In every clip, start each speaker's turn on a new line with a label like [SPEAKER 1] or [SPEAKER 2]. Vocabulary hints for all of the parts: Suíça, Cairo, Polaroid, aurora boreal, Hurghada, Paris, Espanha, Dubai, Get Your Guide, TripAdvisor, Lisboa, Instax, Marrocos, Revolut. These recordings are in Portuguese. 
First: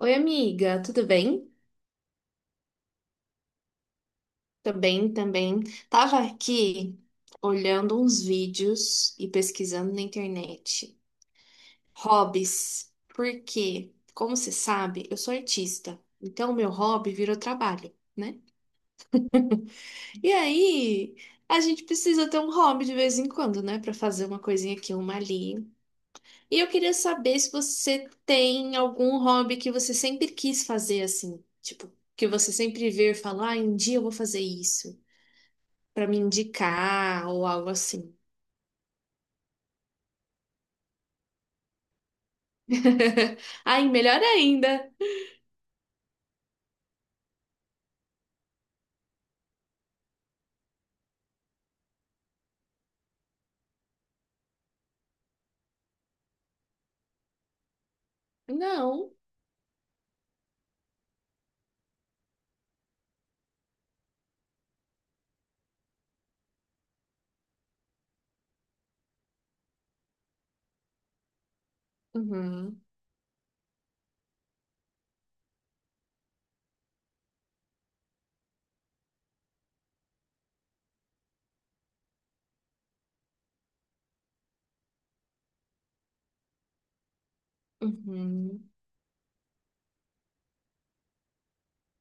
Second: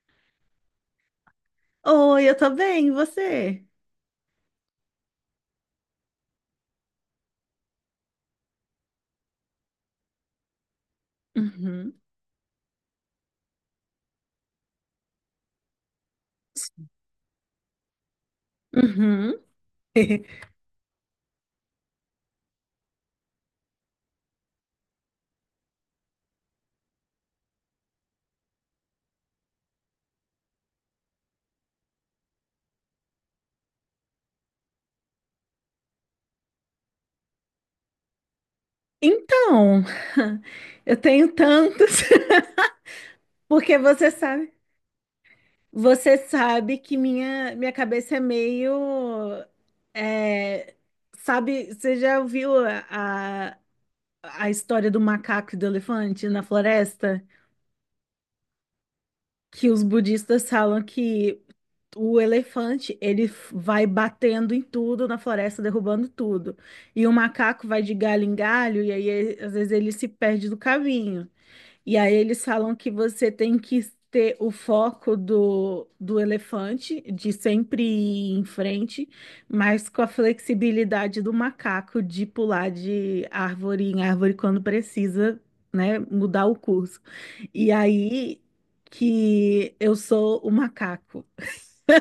[SPEAKER 1] Oi, amiga, tudo bem?
[SPEAKER 2] Oi, eu tô bem, e você?
[SPEAKER 1] Também, também. Tava aqui olhando uns vídeos e pesquisando na internet.
[SPEAKER 2] Uhum,
[SPEAKER 1] Hobbies. Porque, como você sabe, eu sou artista. Então, meu hobby virou trabalho, né?
[SPEAKER 2] uhum.
[SPEAKER 1] E aí, a gente precisa ter um hobby de vez em quando, né? Pra fazer uma coisinha aqui, uma ali. E eu queria saber se você tem algum hobby que você sempre quis fazer assim. Tipo, que você sempre vê e fala, ah, um dia eu vou fazer isso, para me indicar ou algo assim.
[SPEAKER 2] Então, eu tenho tantos. Porque
[SPEAKER 1] Ai, melhor ainda.
[SPEAKER 2] você sabe que minha cabeça é meio, é, sabe, você já ouviu a, a história do macaco e do elefante na floresta?
[SPEAKER 1] Não.
[SPEAKER 2] Que os budistas falam que o elefante, ele vai batendo em tudo na floresta, derrubando tudo. E o macaco vai de galho em galho, e aí às vezes ele se perde do caminho. E aí eles falam
[SPEAKER 1] Uhum.
[SPEAKER 2] que você tem que ter o foco do elefante, de sempre ir em frente, mas com a flexibilidade do macaco de pular de árvore em árvore quando precisa, né, mudar o curso. E aí
[SPEAKER 1] Uhum.
[SPEAKER 2] que eu sou o macaco.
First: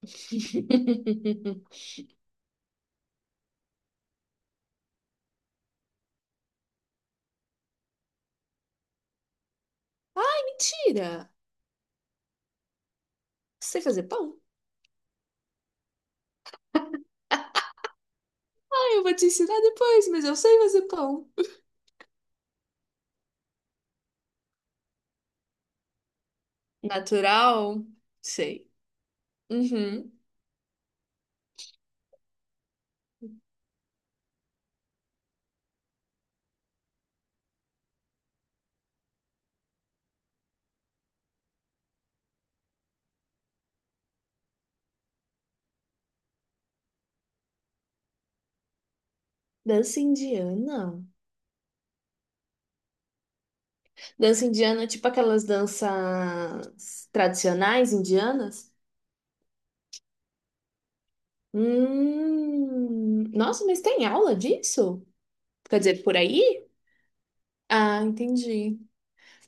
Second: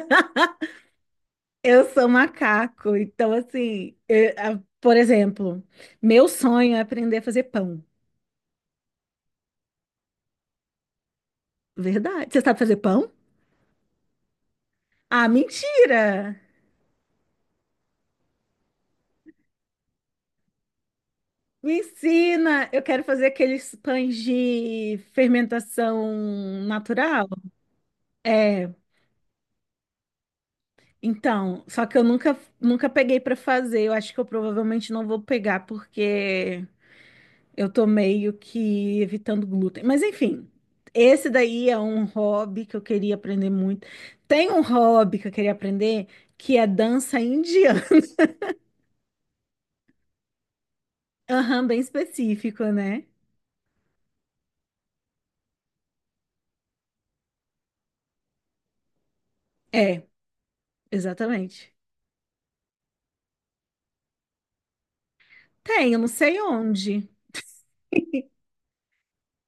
[SPEAKER 2] Eu sou macaco, então assim, por exemplo, meu sonho é aprender a fazer pão.
[SPEAKER 1] Mentira.
[SPEAKER 2] Verdade. Você sabe fazer pão?
[SPEAKER 1] Sei fazer pão?
[SPEAKER 2] Ah, mentira!
[SPEAKER 1] Ah, eu vou te ensinar depois, mas eu sei fazer pão.
[SPEAKER 2] Me ensina! Eu quero fazer aqueles pães de fermentação natural.
[SPEAKER 1] Natural? Sei.
[SPEAKER 2] É,
[SPEAKER 1] Uhum.
[SPEAKER 2] então, só que eu nunca peguei para fazer. Eu acho que eu provavelmente não vou pegar porque eu tô meio que evitando glúten. Mas enfim, esse daí é um hobby que eu queria aprender muito. Tem um hobby que eu queria aprender que é dança indiana.
[SPEAKER 1] Dança indiana?
[SPEAKER 2] Aham, bem específico, né?
[SPEAKER 1] Dança indiana, é tipo aquelas danças tradicionais indianas?
[SPEAKER 2] É, exatamente.
[SPEAKER 1] Hum. Nossa, mas tem aula disso? Quer
[SPEAKER 2] Tem, eu
[SPEAKER 1] dizer,
[SPEAKER 2] não
[SPEAKER 1] por
[SPEAKER 2] sei
[SPEAKER 1] aí?
[SPEAKER 2] onde.
[SPEAKER 1] Ah, entendi.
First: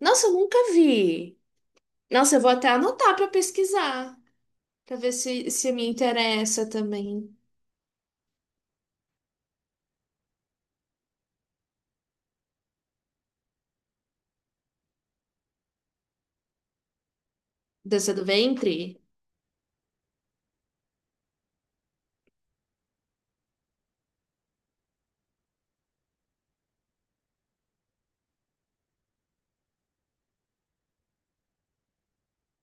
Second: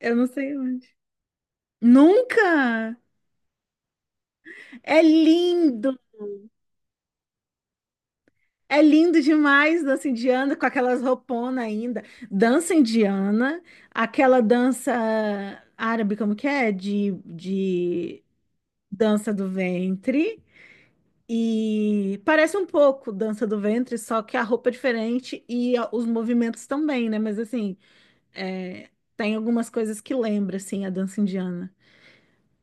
[SPEAKER 2] Eu não
[SPEAKER 1] Nossa, eu
[SPEAKER 2] sei
[SPEAKER 1] nunca
[SPEAKER 2] onde.
[SPEAKER 1] vi. Nossa, eu vou até
[SPEAKER 2] Nunca!
[SPEAKER 1] anotar para pesquisar, para
[SPEAKER 2] É
[SPEAKER 1] ver se me
[SPEAKER 2] lindo!
[SPEAKER 1] interessa também.
[SPEAKER 2] É lindo demais dança indiana, com aquelas rouponas ainda. Dança indiana, aquela dança árabe, como que é? De,
[SPEAKER 1] Dança
[SPEAKER 2] de
[SPEAKER 1] do ventre?
[SPEAKER 2] Dança do Ventre. E parece um pouco Dança do Ventre, só que a roupa é diferente e os movimentos também, né? Mas assim, é, tem algumas coisas que lembra, assim, a dança indiana.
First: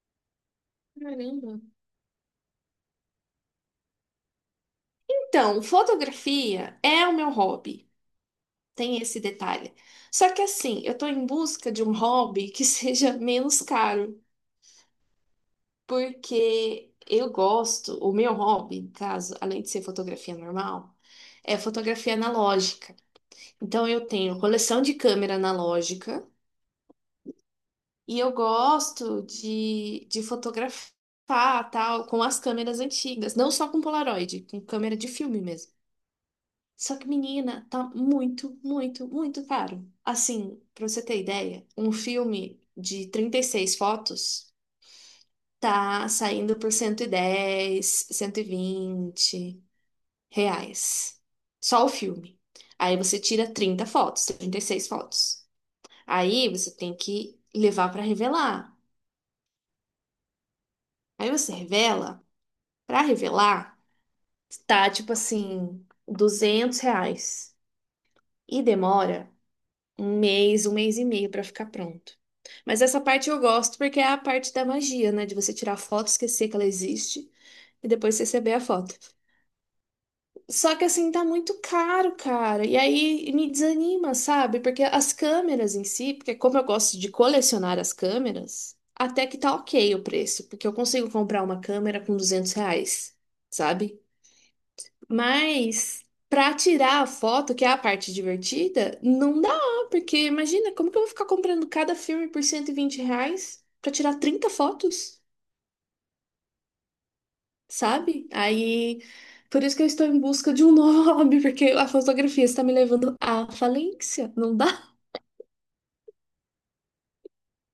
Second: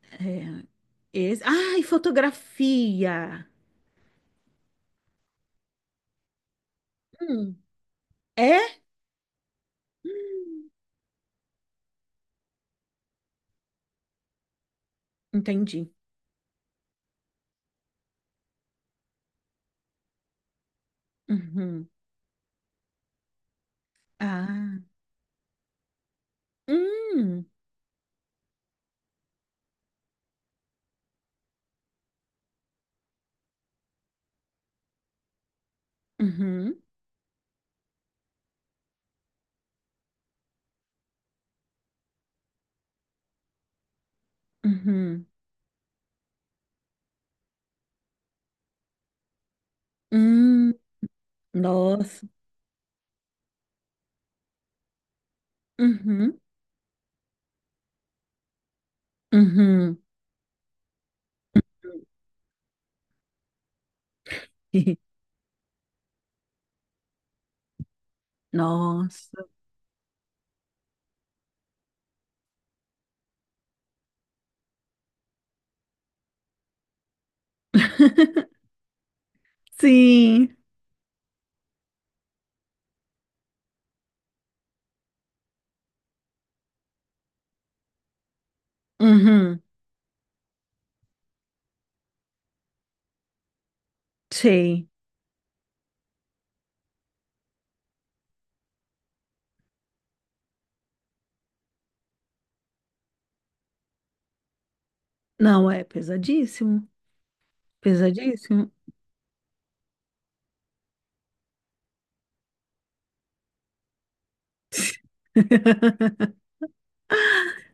[SPEAKER 2] É, esse...
[SPEAKER 1] Caramba.
[SPEAKER 2] Ah, e fotografia!
[SPEAKER 1] Então, fotografia é o meu
[SPEAKER 2] Hum,
[SPEAKER 1] hobby.
[SPEAKER 2] é?
[SPEAKER 1] Tem esse detalhe. Só que assim, eu tô em busca de um hobby que seja menos caro,
[SPEAKER 2] Entendi.
[SPEAKER 1] porque eu gosto, o meu hobby, no caso, além de ser fotografia normal, é
[SPEAKER 2] Uhum.
[SPEAKER 1] fotografia analógica. Então eu tenho
[SPEAKER 2] Ah.
[SPEAKER 1] coleção de câmera analógica,
[SPEAKER 2] Hum.
[SPEAKER 1] E eu gosto de fotografar, tal, com as câmeras antigas, não só com Polaroid, com câmera de filme mesmo.
[SPEAKER 2] Uhum.
[SPEAKER 1] Só que, menina, tá muito, muito, muito caro. Assim, pra você ter ideia, um filme de 36 fotos
[SPEAKER 2] Uhum.
[SPEAKER 1] tá saindo por 110, cento e vinte
[SPEAKER 2] Hum.
[SPEAKER 1] reais. Só o
[SPEAKER 2] Nossa.
[SPEAKER 1] filme. Aí você tira 30 fotos, 36 fotos.
[SPEAKER 2] Uhum.
[SPEAKER 1] Aí você tem que levar pra revelar.
[SPEAKER 2] Uhum.
[SPEAKER 1] Aí você revela. Para revelar, tá tipo assim, R$ 200. E demora
[SPEAKER 2] Nossa.
[SPEAKER 1] um mês e meio para ficar pronto. Mas essa parte eu gosto porque é a parte da magia, né? De você tirar a foto, esquecer que ela existe e depois receber a foto.
[SPEAKER 2] Sim.
[SPEAKER 1] Só que assim, tá muito caro, cara. E aí me desanima, sabe? Porque as câmeras em si, porque como eu gosto de colecionar as câmeras, até que tá
[SPEAKER 2] Uhum.
[SPEAKER 1] ok o preço, porque eu consigo comprar uma câmera com R$ 200, sabe?
[SPEAKER 2] Sei.
[SPEAKER 1] Mas para tirar a foto, que é a parte divertida, não dá, porque imagina, como que eu vou ficar comprando cada filme por R$ 120 para tirar 30 fotos,
[SPEAKER 2] Não, é pesadíssimo.
[SPEAKER 1] sabe?
[SPEAKER 2] Pesadíssimo.
[SPEAKER 1] Aí, por isso que eu estou em busca de um novo hobby, porque a fotografia está me levando à falência, não dá?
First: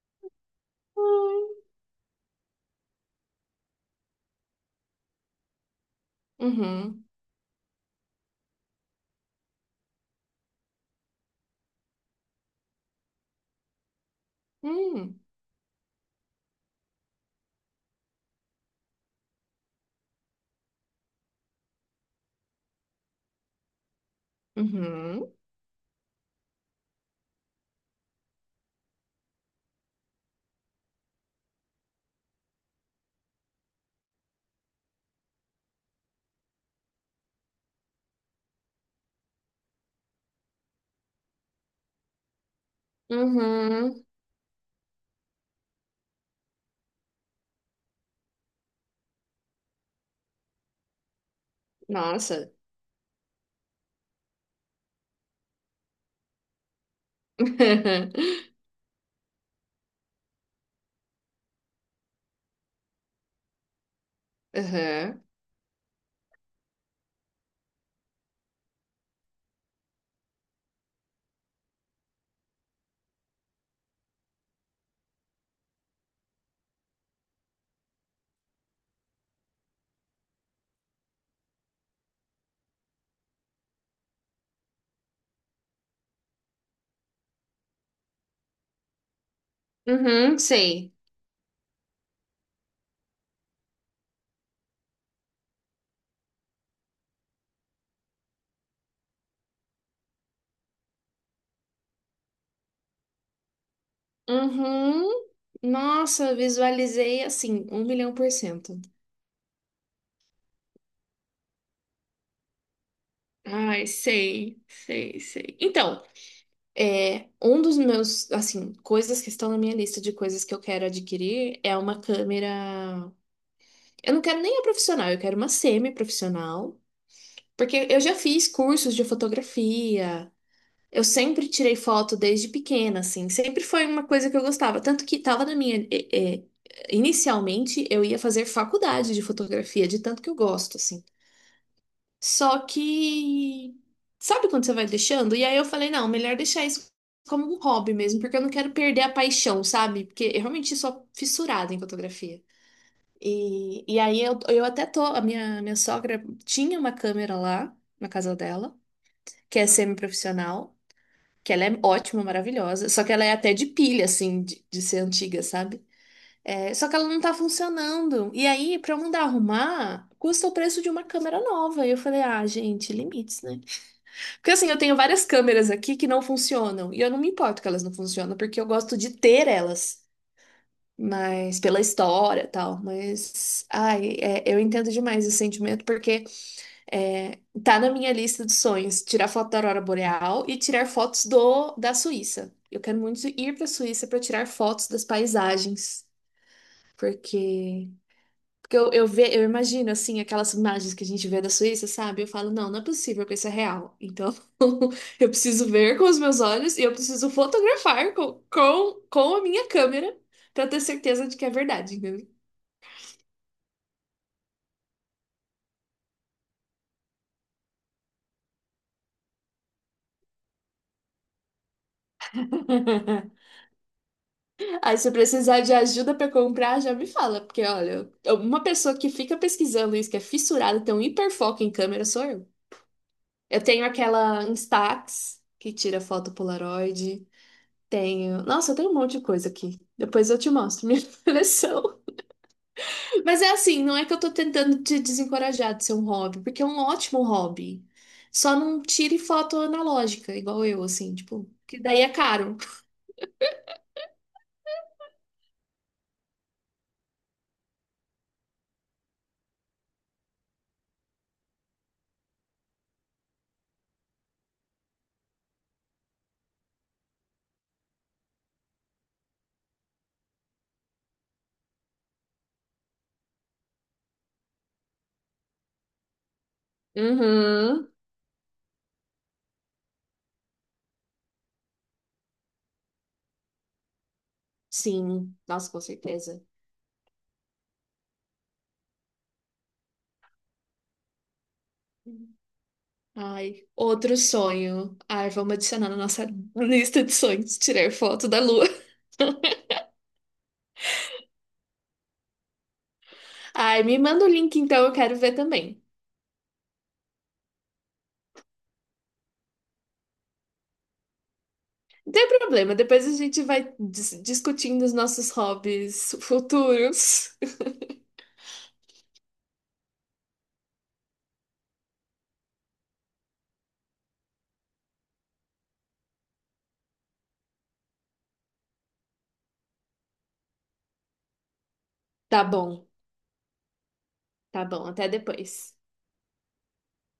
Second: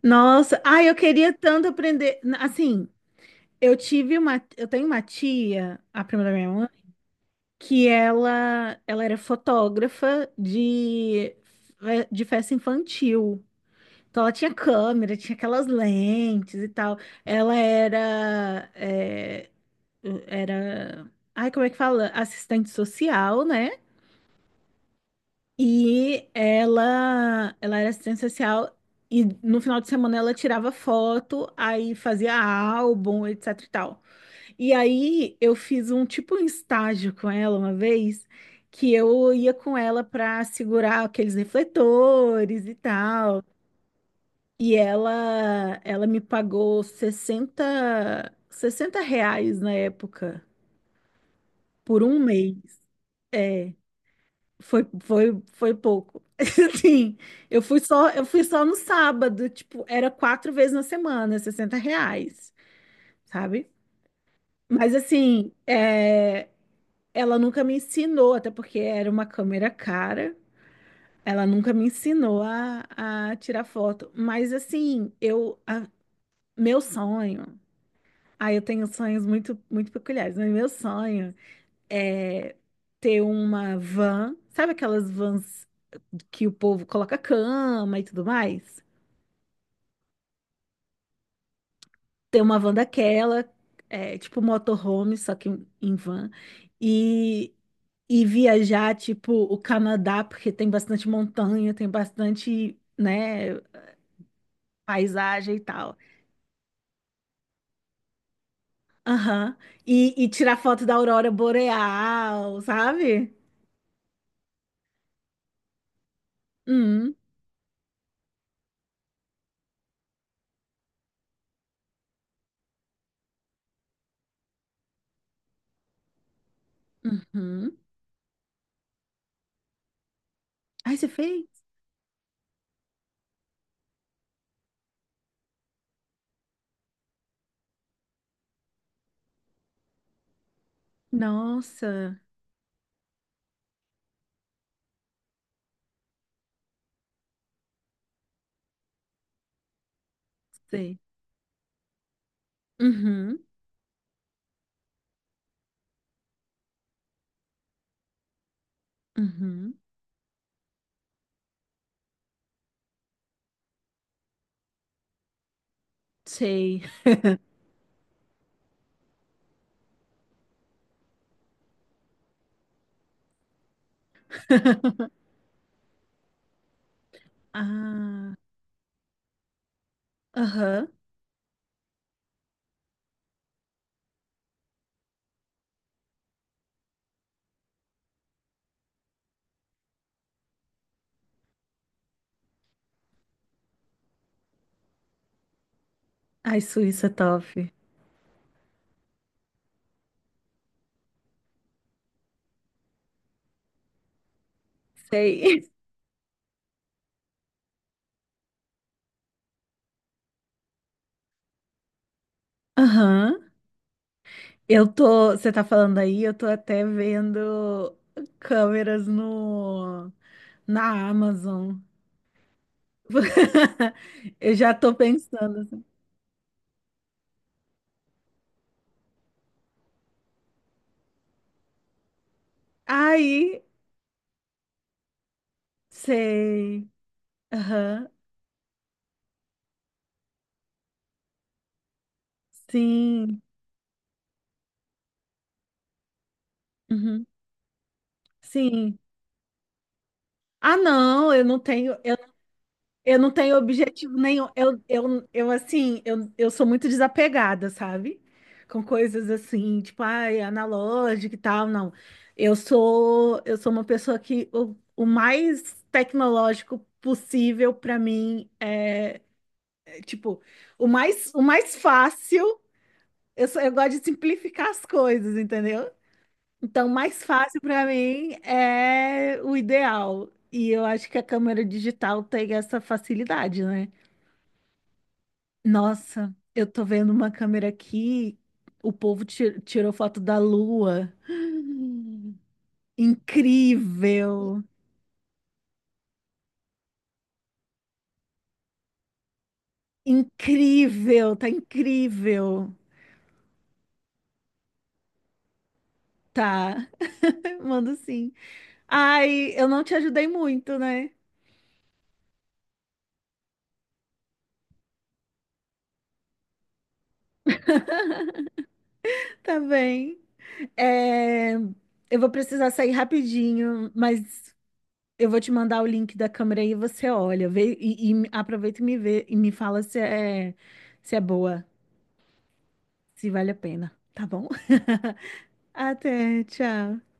[SPEAKER 2] Nossa, ai, eu queria tanto aprender. Assim, eu tenho uma tia, a prima da minha mãe,
[SPEAKER 1] Uhum.
[SPEAKER 2] que ela era fotógrafa de, de festa infantil. Então ela tinha câmera,
[SPEAKER 1] Hum.
[SPEAKER 2] tinha aquelas lentes e tal. Ela era, é, era, ai, como é que fala? Assistente social, né?
[SPEAKER 1] Uhum.
[SPEAKER 2] E ela era assistente social e no final de semana ela tirava foto, aí fazia álbum, etc e tal. E aí eu fiz um tipo um estágio com ela uma vez, que eu ia com ela para segurar aqueles refletores e tal.
[SPEAKER 1] Uhum.
[SPEAKER 2] E ela me pagou 60, 60 reais na época por um
[SPEAKER 1] Nossa.
[SPEAKER 2] mês. É. Foi pouco. Assim, eu fui só no sábado, tipo, era quatro vezes na semana, 60 reais, sabe? Mas
[SPEAKER 1] Uhum.
[SPEAKER 2] assim, é, ela nunca me ensinou, até porque era uma câmera cara, ela nunca me ensinou a tirar foto. Mas assim, meu sonho, ah, eu tenho sonhos muito peculiares, mas meu sonho é ter uma van, sabe aquelas vans que o povo coloca cama e tudo mais.
[SPEAKER 1] Uhum. Sei.
[SPEAKER 2] Tem uma van daquela, é, tipo motorhome, só que em van. E, e viajar, tipo, o Canadá, porque tem bastante montanha, tem bastante, né,
[SPEAKER 1] Uhum.
[SPEAKER 2] paisagem e tal.
[SPEAKER 1] Nossa, visualizei assim, 1.000.000%.
[SPEAKER 2] Aham. E tirar foto da aurora boreal, sabe?
[SPEAKER 1] Ai, sei, sei, sei. Então,
[SPEAKER 2] Hum,
[SPEAKER 1] é, um dos meus, assim, coisas que estão na minha lista de coisas que eu quero adquirir é uma câmera. Eu não quero nem a profissional, eu quero uma semi-profissional.
[SPEAKER 2] uhum.
[SPEAKER 1] Porque eu já fiz cursos de fotografia,
[SPEAKER 2] Ai,
[SPEAKER 1] Eu
[SPEAKER 2] você fez?
[SPEAKER 1] sempre tirei foto desde pequena, assim, sempre foi uma coisa que eu gostava. Tanto que tava na minha. Inicialmente eu ia fazer faculdade de fotografia, de tanto que eu gosto, assim.
[SPEAKER 2] Nossa,
[SPEAKER 1] Só que. Sabe quando você vai deixando? E aí eu falei, não, melhor deixar isso como um hobby mesmo, porque eu não quero perder a paixão, sabe? Porque eu realmente
[SPEAKER 2] sei.
[SPEAKER 1] sou fissurada em fotografia.
[SPEAKER 2] Uhum,
[SPEAKER 1] E aí eu até tô. A minha sogra tinha uma câmera lá, na casa dela, que é
[SPEAKER 2] uhum.
[SPEAKER 1] semi-profissional que ela é ótima, maravilhosa, só que ela é até de pilha, assim, de ser antiga, sabe? É,
[SPEAKER 2] Sei.
[SPEAKER 1] só que ela não tá funcionando. E aí, pra eu mandar arrumar, custa o preço de uma câmera nova. E eu falei, ah, gente, limites, né? Porque assim, eu tenho várias câmeras aqui que não funcionam. E eu não me importo que elas não
[SPEAKER 2] Ah,
[SPEAKER 1] funcionam, porque eu gosto de ter elas.
[SPEAKER 2] aham.
[SPEAKER 1] Mas pela história e tal. Mas, ai, é, eu entendo demais esse sentimento, porque. É, tá na minha lista de sonhos tirar foto da aurora boreal e tirar fotos do da Suíça. Eu quero muito ir para a Suíça para tirar fotos das paisagens,
[SPEAKER 2] Ai, Suíça top.
[SPEAKER 1] porque porque eu imagino assim aquelas imagens que a gente vê da Suíça, sabe? Eu falo, não, não é possível que isso é real. Então, eu
[SPEAKER 2] Sei.
[SPEAKER 1] preciso ver com os meus olhos e eu preciso fotografar com a minha câmera para ter certeza de que é verdade, entendeu?
[SPEAKER 2] Aham. Eu tô. Você tá falando aí, eu tô até vendo câmeras no, na Amazon. Eu já tô
[SPEAKER 1] Aí, se eu
[SPEAKER 2] pensando
[SPEAKER 1] precisar de
[SPEAKER 2] assim.
[SPEAKER 1] ajuda para comprar, já me fala, porque olha, uma pessoa que fica pesquisando isso, que é fissurada, tem um hiperfoco em câmera, sou eu.
[SPEAKER 2] Aí,
[SPEAKER 1] Eu tenho aquela Instax, que tira foto
[SPEAKER 2] sei.
[SPEAKER 1] Polaroid.
[SPEAKER 2] Aham.
[SPEAKER 1] Tenho. Nossa, eu tenho um monte de coisa aqui. Depois eu te mostro minha coleção.
[SPEAKER 2] Sim.
[SPEAKER 1] Mas é assim, não é que eu tô tentando te desencorajar de ser um hobby, porque é um ótimo
[SPEAKER 2] Uhum.
[SPEAKER 1] hobby. Só não
[SPEAKER 2] Sim.
[SPEAKER 1] tire foto analógica, igual
[SPEAKER 2] Ah,
[SPEAKER 1] eu, assim,
[SPEAKER 2] não, eu
[SPEAKER 1] tipo,
[SPEAKER 2] não
[SPEAKER 1] que
[SPEAKER 2] tenho.
[SPEAKER 1] daí é caro.
[SPEAKER 2] Eu não tenho objetivo nenhum. Eu sou muito desapegada, sabe? Com coisas assim, tipo, ai, analógica e tal, não. Eu sou uma pessoa que o mais tecnológico possível para mim é, é, tipo, o mais fácil, eu gosto de simplificar as coisas, entendeu? Então, mais fácil para
[SPEAKER 1] Uhum.
[SPEAKER 2] mim é o ideal. E eu acho que a câmera digital tem essa facilidade, né?
[SPEAKER 1] Sim, nossa, com
[SPEAKER 2] Nossa,
[SPEAKER 1] certeza.
[SPEAKER 2] eu tô vendo uma câmera aqui. O povo tirou foto da lua.
[SPEAKER 1] Ai, outro
[SPEAKER 2] Incrível!
[SPEAKER 1] sonho. Ai, vamos adicionar na nossa lista de sonhos, tirar foto da lua.
[SPEAKER 2] Incrível! Tá incrível!
[SPEAKER 1] Ai, me manda o link então, eu quero ver também.
[SPEAKER 2] Tá. Mando sim. Ai, eu não te ajudei muito, né?
[SPEAKER 1] Não tem problema, depois a gente vai discutindo os nossos hobbies futuros.
[SPEAKER 2] Tá bem. É, eu vou precisar sair rapidinho, mas eu vou te mandar o link da câmera aí e você olha. Vê, e aproveita e me vê e me fala se é, se é boa,
[SPEAKER 1] Tá bom,
[SPEAKER 2] se vale a pena, tá bom?
[SPEAKER 1] tá bom, até depois.
[SPEAKER 2] Até, tchau.